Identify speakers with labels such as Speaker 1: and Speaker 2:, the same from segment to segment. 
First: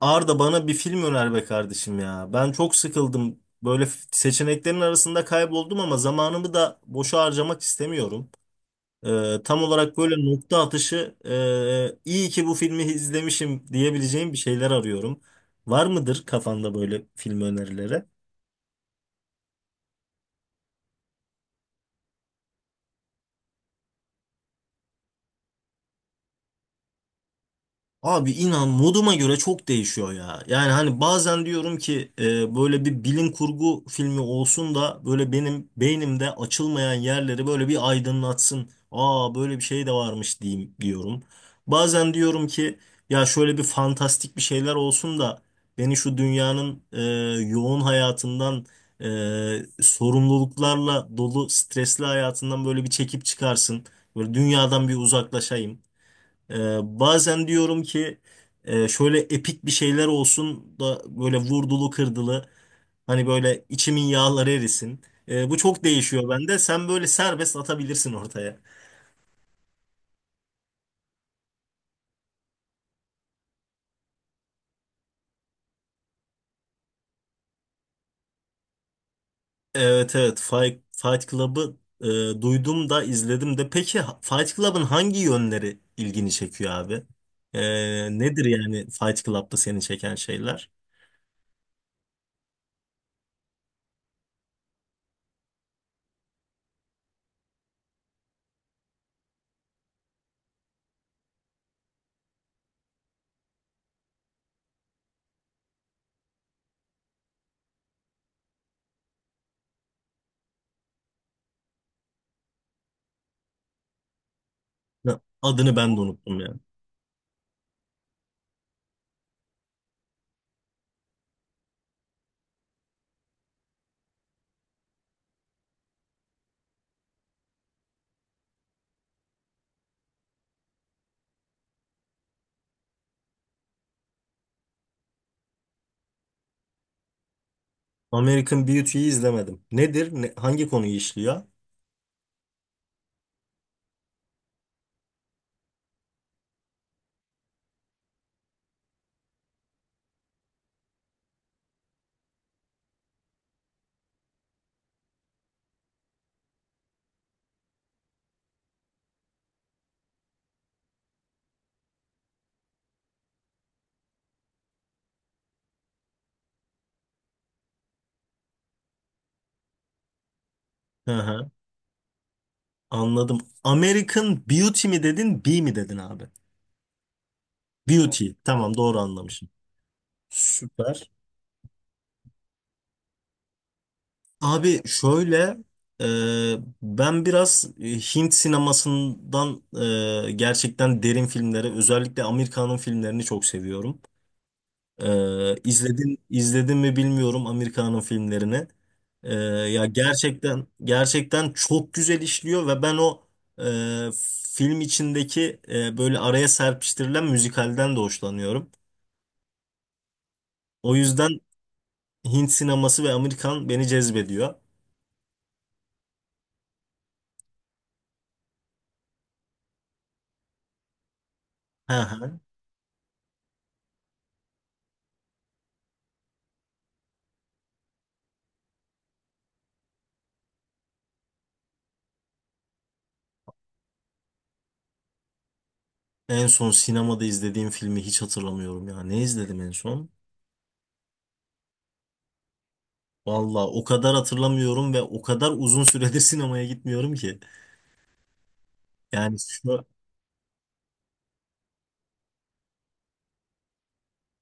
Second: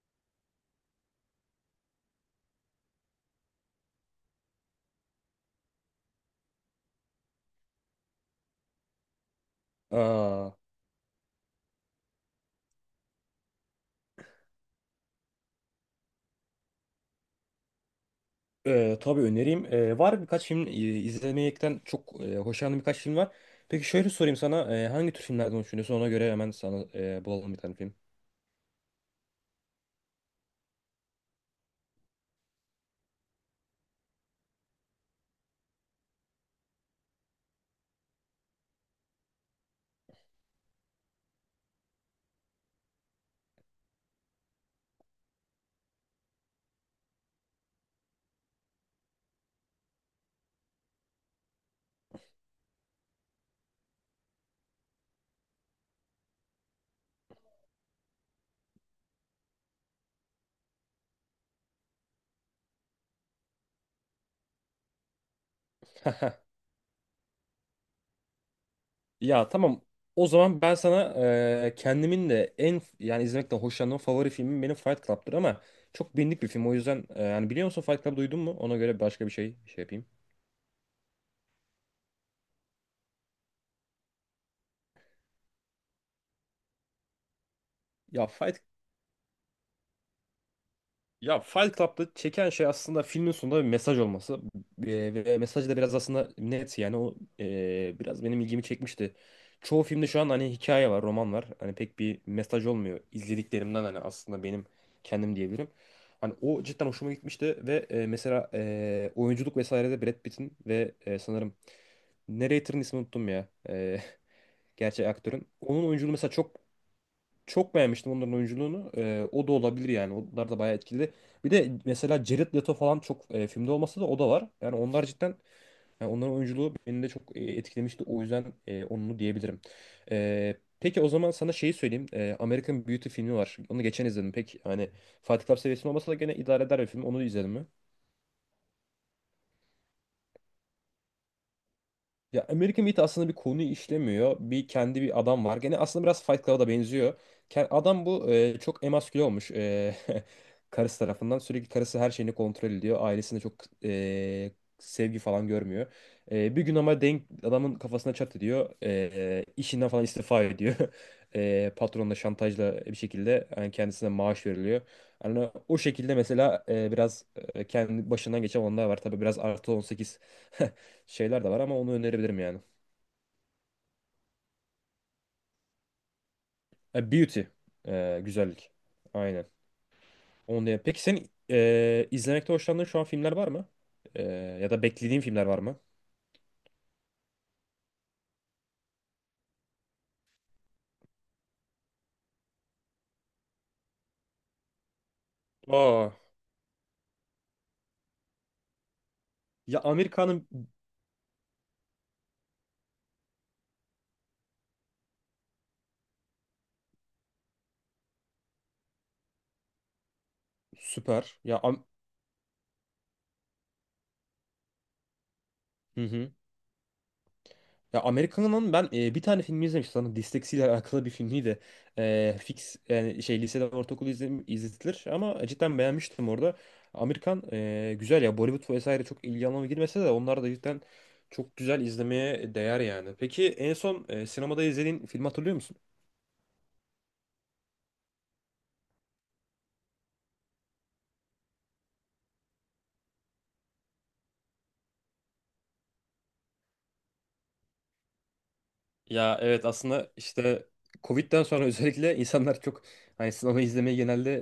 Speaker 1: Arda, bana bir film öner be kardeşim ya. Ben çok sıkıldım. Böyle seçeneklerin arasında kayboldum ama zamanımı da boşa harcamak istemiyorum. Tam olarak böyle
Speaker 2: Aa,
Speaker 1: nokta atışı iyi ki bu filmi izlemişim diyebileceğim bir şeyler arıyorum. Var mıdır kafanda böyle film önerileri?
Speaker 2: tabii önereyim. Var birkaç film izlemekten çok hoşlandığım birkaç film var. Peki şöyle sorayım sana, hangi tür filmlerden hoşlanıyorsun? Ona göre hemen sana bulalım bir tane film.
Speaker 1: Abi, inan, moduma göre çok değişiyor ya. Yani hani bazen diyorum ki böyle bir bilim kurgu filmi olsun da böyle benim beynimde açılmayan yerleri böyle bir aydınlatsın. Aa, böyle bir şey de varmış diyeyim diyorum. Bazen diyorum ki ya, şöyle bir fantastik bir şeyler olsun da beni şu dünyanın yoğun hayatından, sorumluluklarla dolu stresli hayatından böyle bir çekip çıkarsın. Böyle dünyadan bir uzaklaşayım. Ee, Bazen diyorum ki şöyle epik bir şeyler olsun da böyle vurdulu kırdılı, hani böyle içimin yağları erisin. Bu çok değişiyor bende. Sen böyle serbest atabilirsin ortaya.
Speaker 2: Ya tamam. O zaman ben sana kendimin de en, yani izlemekten hoşlandığım favori filmim benim Fight Club'tır ama çok bilindik bir film. O yüzden, yani biliyor musun, Fight Club duydun mu? Ona göre başka bir şey yapayım.
Speaker 1: Evet, evet, Fight Club'ı duydum da, izledim de. Peki Fight Club'ın hangi yönleri ilgini çekiyor abi? E,
Speaker 2: Ya
Speaker 1: Nedir
Speaker 2: Fight
Speaker 1: yani Fight Club'da seni çeken şeyler?
Speaker 2: Ya Fight Club'da çeken şey aslında filmin sonunda bir mesaj olması. Ve mesaj da biraz aslında net, yani o biraz benim ilgimi çekmişti. Çoğu filmde şu an hani hikaye var, roman var. Hani pek bir mesaj olmuyor. İzlediklerimden hani aslında benim kendim diyebilirim. Hani o cidden hoşuma gitmişti ve mesela oyunculuk vesairede Brad Pitt'in ve sanırım narrator'ın ismini unuttum ya. Gerçek aktörün.
Speaker 1: Adını
Speaker 2: Onun
Speaker 1: ben de
Speaker 2: oyunculuğu mesela
Speaker 1: unuttum ya.
Speaker 2: çok çok beğenmiştim, onların oyunculuğunu. O da olabilir yani. Onlar da bayağı etkili. Bir de mesela Jared Leto falan, çok filmde olmasa da o da var. Yani onlar cidden, yani onların oyunculuğu beni de çok etkilemişti. O yüzden onu diyebilirim. Peki o zaman sana şeyi söyleyeyim. American Beauty filmi var. Onu geçen izledim. Pek hani Fight Club seviyesinde olmasa da gene idare eder bir film. Onu izledim mi?
Speaker 1: American Beauty'yi izlemedim. Nedir? Hangi konuyu işliyor?
Speaker 2: Ya American Meat aslında bir konuyu işlemiyor. Bir kendi bir adam var. Gene aslında biraz Fight Club'a da benziyor. Adam bu çok emasküle olmuş, karısı tarafından. Sürekli karısı her şeyini kontrol ediyor. Ailesinde çok e, sevgi falan görmüyor. E, bir gün ama denk adamın kafasına çat ediyor. E, işinden falan istifa ediyor. E, patronla şantajla bir şekilde yani kendisine maaş veriliyor. Yani o şekilde mesela biraz kendi başından geçen olanlar var. Tabii biraz artı 18
Speaker 1: Hı
Speaker 2: şeyler
Speaker 1: hı.
Speaker 2: de var, ama onu önerebilirim yani.
Speaker 1: Anladım. American Beauty mi dedin, B mi dedin abi?
Speaker 2: E, Beauty. E,
Speaker 1: Beauty.
Speaker 2: güzellik.
Speaker 1: Tamam, doğru
Speaker 2: Aynen.
Speaker 1: anlamışım.
Speaker 2: Peki
Speaker 1: Süper.
Speaker 2: senin izlemekte hoşlandığın şu an filmler var mı? E, Ya
Speaker 1: Abi
Speaker 2: da beklediğin filmler
Speaker 1: şöyle,
Speaker 2: var mı?
Speaker 1: e, ben biraz Hint sinemasından, gerçekten derin filmleri, özellikle Amerikan'ın filmlerini çok seviyorum.
Speaker 2: Aa.
Speaker 1: İzledin izledin mi bilmiyorum Amerika'nın filmlerini.
Speaker 2: Ya
Speaker 1: Ya
Speaker 2: Amerika'nın
Speaker 1: gerçekten, gerçekten çok güzel işliyor ve ben o e, film içindeki böyle araya serpiştirilen müzikalden de hoşlanıyorum. O
Speaker 2: Süper.
Speaker 1: yüzden Hint sineması ve Amerikan beni cezbediyor.
Speaker 2: Hı hı. Ya Amerikan'ın ben bir tane filmi izlemiştim. Sanırım disleksiyle alakalı bir filmiydi.
Speaker 1: Hı
Speaker 2: E,
Speaker 1: hı.
Speaker 2: fix yani şey lisede ortaokul izletilir ama cidden beğenmiştim orada. Amerikan güzel ya, Bollywood vesaire çok ilgi alanıma girmese de onlar da cidden çok güzel, izlemeye değer yani. Peki en son sinemada izlediğin filmi hatırlıyor musun?
Speaker 1: En son sinemada izlediğim filmi hiç hatırlamıyorum ya. Ne izledim en son? Valla o kadar hatırlamıyorum ve o kadar uzun süredir sinemaya gitmiyorum ki. Yani
Speaker 2: Ya evet,
Speaker 1: şu,
Speaker 2: aslında işte Covid'den sonra özellikle insanlar çok hani sinema izlemeye genelde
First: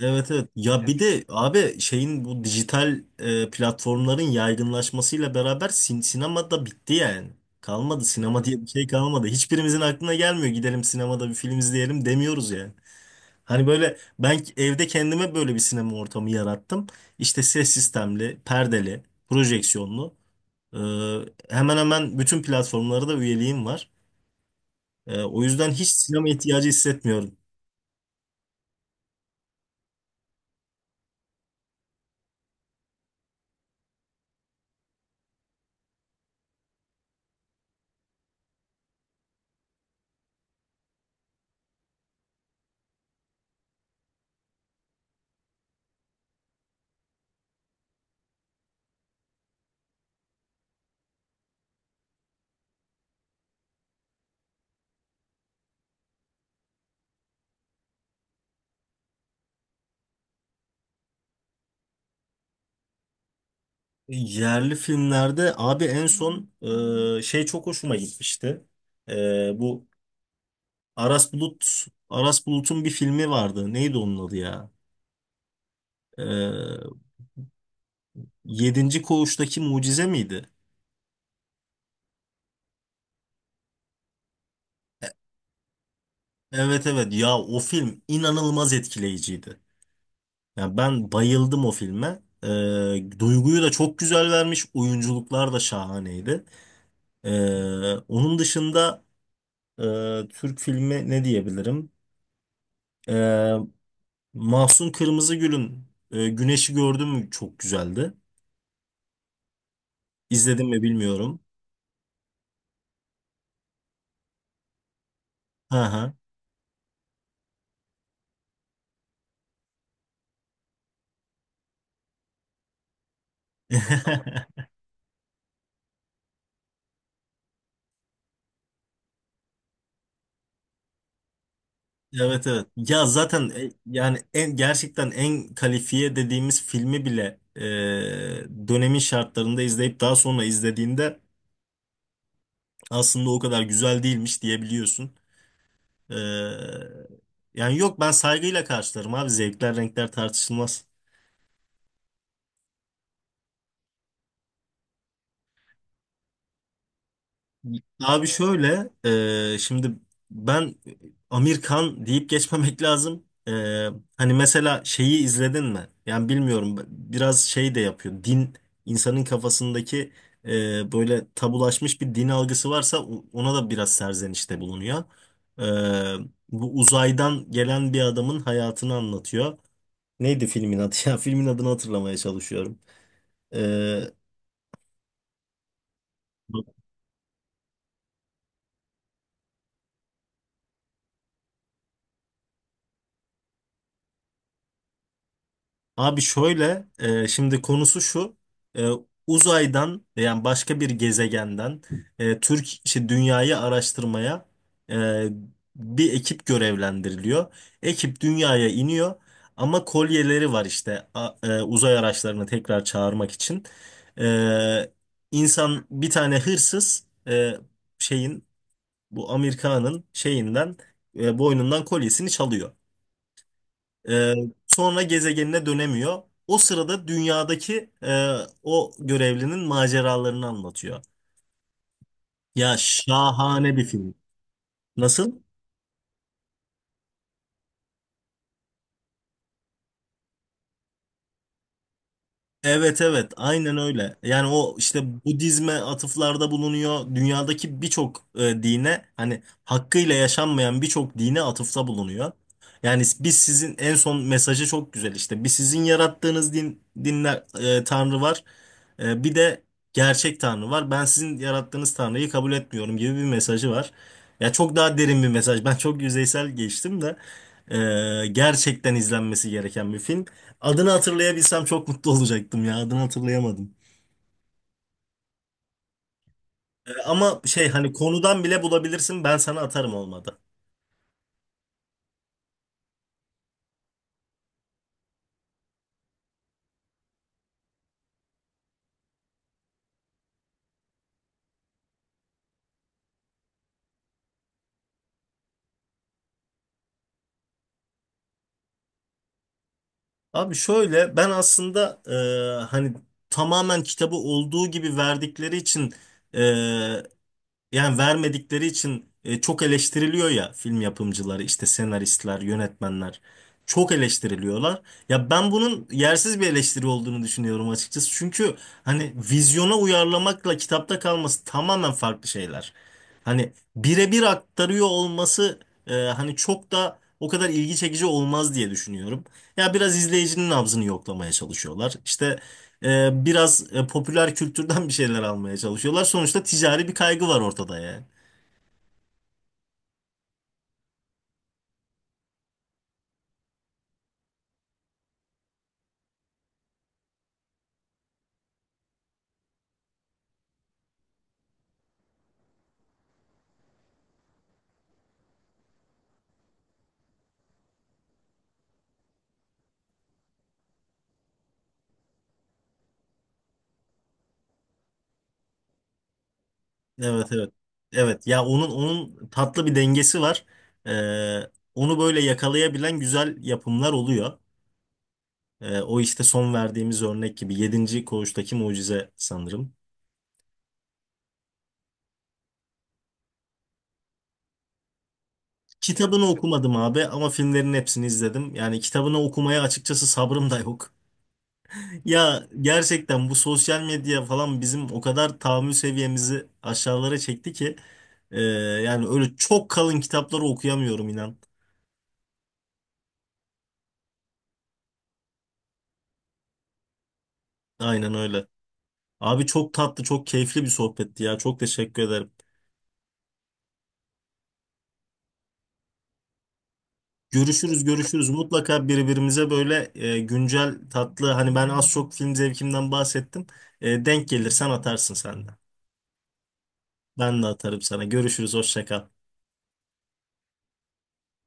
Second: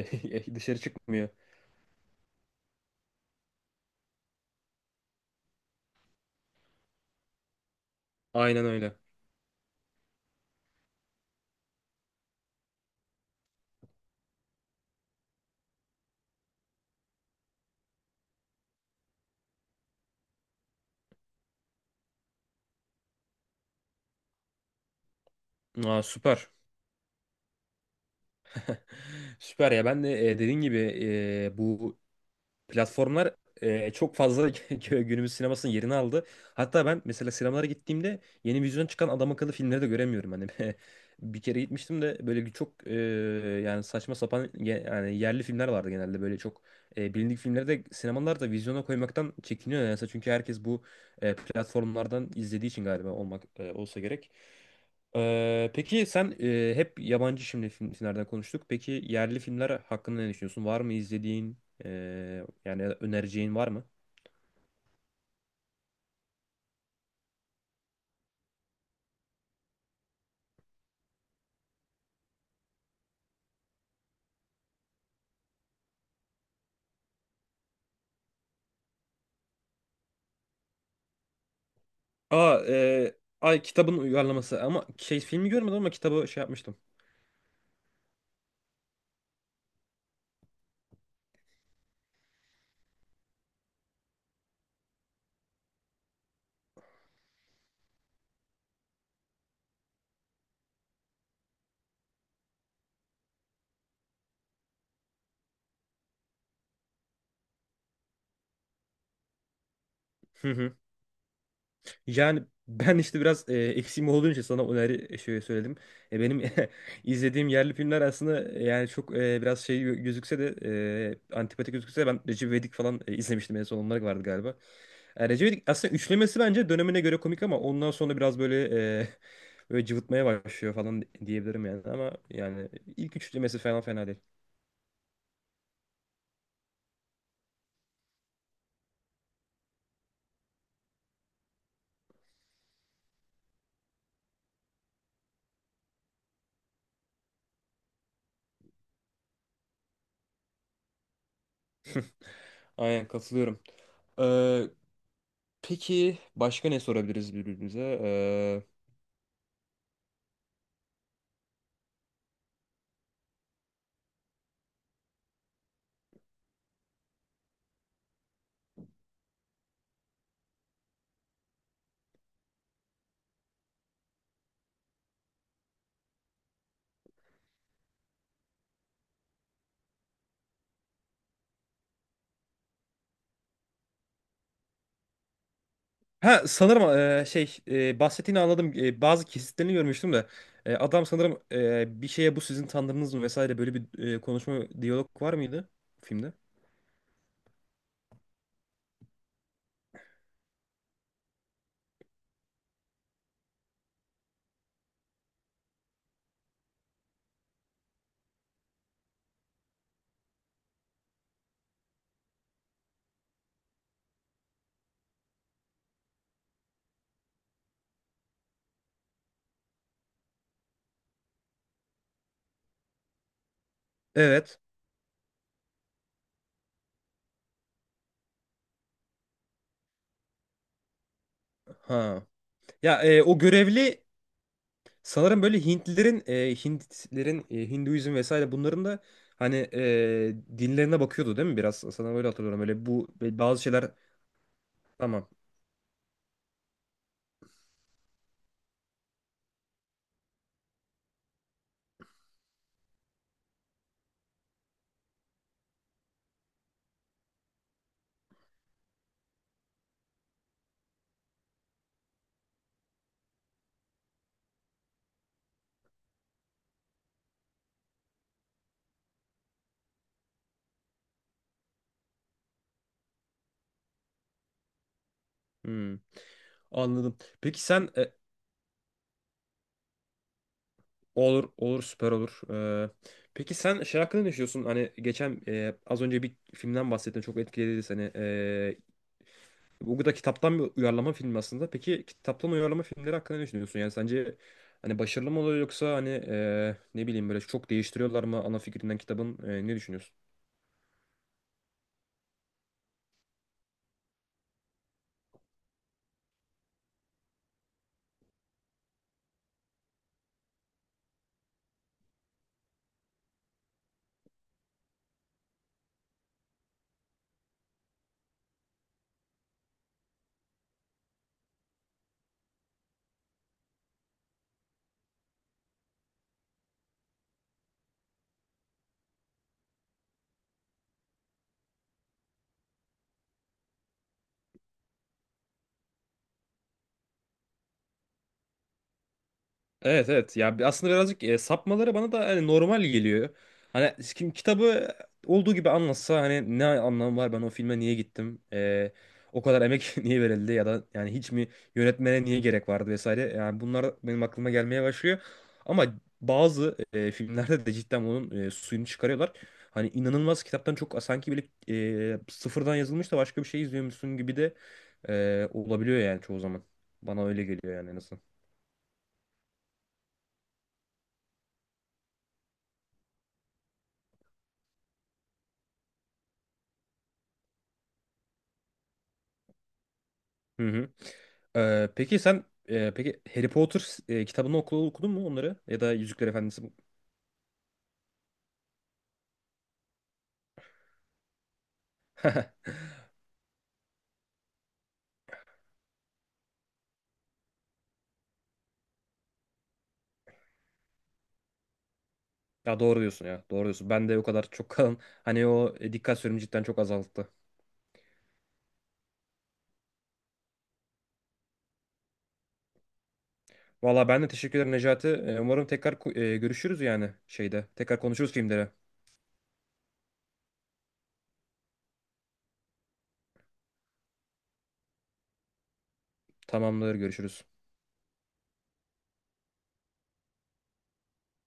Speaker 1: evet, evet. Ya,
Speaker 2: dışarı
Speaker 1: yani bir de
Speaker 2: çıkmıyor.
Speaker 1: abi şeyin, bu dijital platformların yaygınlaşmasıyla beraber sinema da bitti yani. Kalmadı sinema, evet, diye
Speaker 2: Aynen
Speaker 1: bir şey
Speaker 2: öyle.
Speaker 1: kalmadı. Hiçbirimizin aklına gelmiyor, gidelim sinemada bir film izleyelim demiyoruz yani. Hani böyle ben evde kendime böyle bir sinema ortamı yarattım. İşte ses sistemli, perdeli, projeksiyonlu. E, Hemen hemen bütün platformlara da üyeliğim var. O yüzden hiç
Speaker 2: Aa,
Speaker 1: sinema
Speaker 2: süper.
Speaker 1: ihtiyacı hissetmiyorum.
Speaker 2: Süper ya, ben de dediğin gibi bu platformlar çok fazla günümüz sinemasının yerini aldı. Hatta ben mesela sinemalara gittiğimde yeni vizyona çıkan adam akıllı filmleri de göremiyorum. Hani bir kere gitmiştim de böyle bir çok yani saçma sapan yani yerli filmler vardı genelde. Böyle çok bilindik filmleri de sinemalar da vizyona koymaktan çekiniyor. Yani çünkü herkes bu platformlardan izlediği için galiba olsa gerek. Peki sen, hep yabancı şimdi filmlerden konuştuk. Peki yerli filmler hakkında ne düşünüyorsun? Var mı izlediğin? Yani önereceğin var mı?
Speaker 1: Yerli filmlerde abi en son şey çok hoşuma gitmişti. Bu Aras Bulut'un bir filmi vardı. Neydi onun adı ya? E, Yedinci Koğuş'taki Mucize miydi?
Speaker 2: Aa, ay, kitabın uyarlaması ama şey filmi görmedim ama kitabı şey yapmıştım.
Speaker 1: Evet, evet ya, o film inanılmaz etkileyiciydi. Yani ben bayıldım o filme. Duyguyu da çok güzel vermiş. Oyunculuklar da şahaneydi. E, Onun dışında Türk filmi ne diyebilirim? E, Mahsun Kırmızıgül'ün Güneşi Gördün Mü, çok güzeldi.
Speaker 2: Hı
Speaker 1: İzledim
Speaker 2: hı.
Speaker 1: mi bilmiyorum.
Speaker 2: Yani ben işte biraz eksiğim olduğu için sana öneri şey söyledim.
Speaker 1: Hı hı.
Speaker 2: E, benim izlediğim yerli filmler aslında, yani çok biraz şey gözükse de, antipatik gözükse de, ben Recep İvedik falan izlemiştim, en son onlar vardı galiba. E, Recep İvedik aslında üçlemesi bence dönemine göre komik, ama ondan sonra biraz böyle e, böyle cıvıtmaya başlıyor falan diyebilirim yani, ama
Speaker 1: Evet, evet.
Speaker 2: yani
Speaker 1: Ya
Speaker 2: ilk
Speaker 1: zaten
Speaker 2: üçlemesi falan fena
Speaker 1: yani
Speaker 2: değil.
Speaker 1: en gerçekten en kalifiye dediğimiz filmi bile dönemin şartlarında izleyip daha sonra izlediğinde aslında o kadar güzel değilmiş diyebiliyorsun. E, Yani yok, ben saygıyla karşılarım abi. Zevkler renkler tartışılmaz.
Speaker 2: Aynen, katılıyorum. Ee, peki başka ne sorabiliriz birbirimize?
Speaker 1: Abi şöyle, şimdi ben Amerikan deyip geçmemek lazım. Hani mesela şeyi izledin mi? Yani bilmiyorum, biraz şey de yapıyor. Din, insanın kafasındaki böyle tabulaşmış bir din algısı varsa ona da biraz serzenişte bulunuyor. E, Bu uzaydan gelen bir adamın hayatını anlatıyor. Neydi filmin adı ya? Filmin adını hatırlamaya çalışıyorum. E,
Speaker 2: Ha sanırım bahsettiğini anladım. E, bazı kesitlerini görmüştüm de, e, adam sanırım, bir şeye, bu sizin tanrınız mı vesaire, böyle bir konuşma diyalog var mıydı
Speaker 1: Abi
Speaker 2: filmde?
Speaker 1: şöyle, şimdi konusu şu, e, uzaydan yani başka bir gezegenden Türk, işte dünyayı araştırmaya e, bir ekip görevlendiriliyor. Ekip dünyaya iniyor ama kolyeleri var işte uzay araçlarını tekrar çağırmak için. E, insan bir tane hırsız, şeyin, bu Amerika'nın şeyinden, boynundan kolyesini çalıyor. Ee,
Speaker 2: Evet.
Speaker 1: Sonra gezegenine dönemiyor. O sırada dünyadaki o görevlinin maceralarını anlatıyor.
Speaker 2: Ha.
Speaker 1: Ya
Speaker 2: Ya o
Speaker 1: şahane bir
Speaker 2: görevli
Speaker 1: film. Nasıl?
Speaker 2: sanırım böyle Hintlilerin, Hintlerin, Hinduizm vesaire bunların da hani dinlerine bakıyordu değil mi biraz? Sana böyle hatırlıyorum. Öyle
Speaker 1: Evet,
Speaker 2: bu,
Speaker 1: evet,
Speaker 2: böyle bazı
Speaker 1: aynen
Speaker 2: şeyler
Speaker 1: öyle. Yani o işte
Speaker 2: tamam.
Speaker 1: Budizme atıflarda bulunuyor. Dünyadaki birçok dine, hani hakkıyla yaşanmayan birçok dine atıfta bulunuyor. Yani biz sizin en son mesajı çok güzel işte. Bir, sizin yarattığınız din, dinler, tanrı var. Bir de gerçek tanrı var. Ben sizin yarattığınız tanrıyı kabul etmiyorum gibi bir mesajı var. Ya çok daha derin bir mesaj. Ben çok yüzeysel geçtim de gerçekten izlenmesi gereken bir film. Adını hatırlayabilsem çok mutlu olacaktım ya. Adını hatırlayamadım.
Speaker 2: Hmm, anladım.
Speaker 1: Ama
Speaker 2: Peki
Speaker 1: şey,
Speaker 2: sen,
Speaker 1: hani konudan bile bulabilirsin. Ben sana atarım olmadı.
Speaker 2: olur olur, süper olur. E, peki sen şey hakkında ne düşünüyorsun? Hani geçen az önce bir filmden bahsettin, çok etkiledi seni. E, bu da kitaptan bir uyarlama film aslında. Peki kitaptan uyarlama filmleri hakkında ne düşünüyorsun? Yani sence hani başarılı mı oluyor, yoksa hani, ne bileyim, böyle çok değiştiriyorlar mı ana fikrinden kitabın? E, ne düşünüyorsun?
Speaker 1: Abi şöyle, ben aslında hani tamamen kitabı olduğu gibi verdikleri için, e, yani vermedikleri için çok eleştiriliyor ya, film yapımcıları, işte senaristler, yönetmenler çok eleştiriliyorlar. Ya ben bunun yersiz bir eleştiri olduğunu düşünüyorum açıkçası. Çünkü hani vizyona uyarlamakla kitapta kalması tamamen farklı şeyler. Hani birebir aktarıyor olması hani çok da o kadar ilgi çekici olmaz diye düşünüyorum. Ya biraz izleyicinin nabzını yoklamaya çalışıyorlar. İşte biraz popüler kültürden bir şeyler almaya çalışıyorlar. Sonuçta ticari bir kaygı var ortada ya.
Speaker 2: Evet evet, ya aslında birazcık sapmaları bana da hani normal geliyor. Hani kim kitabı olduğu gibi anlatsa, hani ne anlamı var, ben o filme niye gittim? E, o kadar emek niye verildi, ya da yani hiç mi yönetmene niye gerek vardı vesaire. Yani bunlar benim aklıma gelmeye başlıyor. Ama bazı filmlerde de cidden onun suyunu çıkarıyorlar. Hani inanılmaz, kitaptan çok sanki bile sıfırdan yazılmış da başka bir şey izliyormuşsun gibi de olabiliyor yani çoğu zaman. Bana
Speaker 1: Evet,
Speaker 2: öyle
Speaker 1: evet.
Speaker 2: geliyor yani, en azından.
Speaker 1: Evet ya, onun tatlı bir dengesi var. E, Onu böyle yakalayabilen güzel yapımlar oluyor. O işte son verdiğimiz örnek gibi, Yedinci Koğuştaki Mucize sanırım.
Speaker 2: Hı hı. Peki sen, peki Harry Potter, kitabını okudun mu onları? Ya da
Speaker 1: Kitabını
Speaker 2: Yüzükler Efendisi mi?
Speaker 1: okumadım abi ama filmlerin hepsini izledim. Yani kitabını okumaya açıkçası sabrım da yok. Ya gerçekten bu sosyal medya falan bizim o kadar tahammül seviyemizi aşağılara çekti ki e, yani öyle çok kalın kitapları okuyamıyorum inan.
Speaker 2: Ya doğru diyorsun ya. Doğru diyorsun. Ben de o kadar çok kalan hani o dikkat süremi cidden çok azalttı.
Speaker 1: Aynen öyle. Abi, çok tatlı, çok keyifli bir sohbetti ya. Çok teşekkür ederim.
Speaker 2: Valla ben de teşekkür ederim Necati. E, umarım tekrar görüşürüz yani şeyde.
Speaker 1: Görüşürüz,
Speaker 2: Tekrar
Speaker 1: görüşürüz.
Speaker 2: konuşuruz filmlere.
Speaker 1: Mutlaka birbirimize böyle güncel, tatlı, hani ben az çok film zevkimden bahsettim. Denk gelirsen atarsın sen de.
Speaker 2: Tamamdır,
Speaker 1: Ben
Speaker 2: görüşürüz.
Speaker 1: de atarım sana. Görüşürüz, hoşça kal.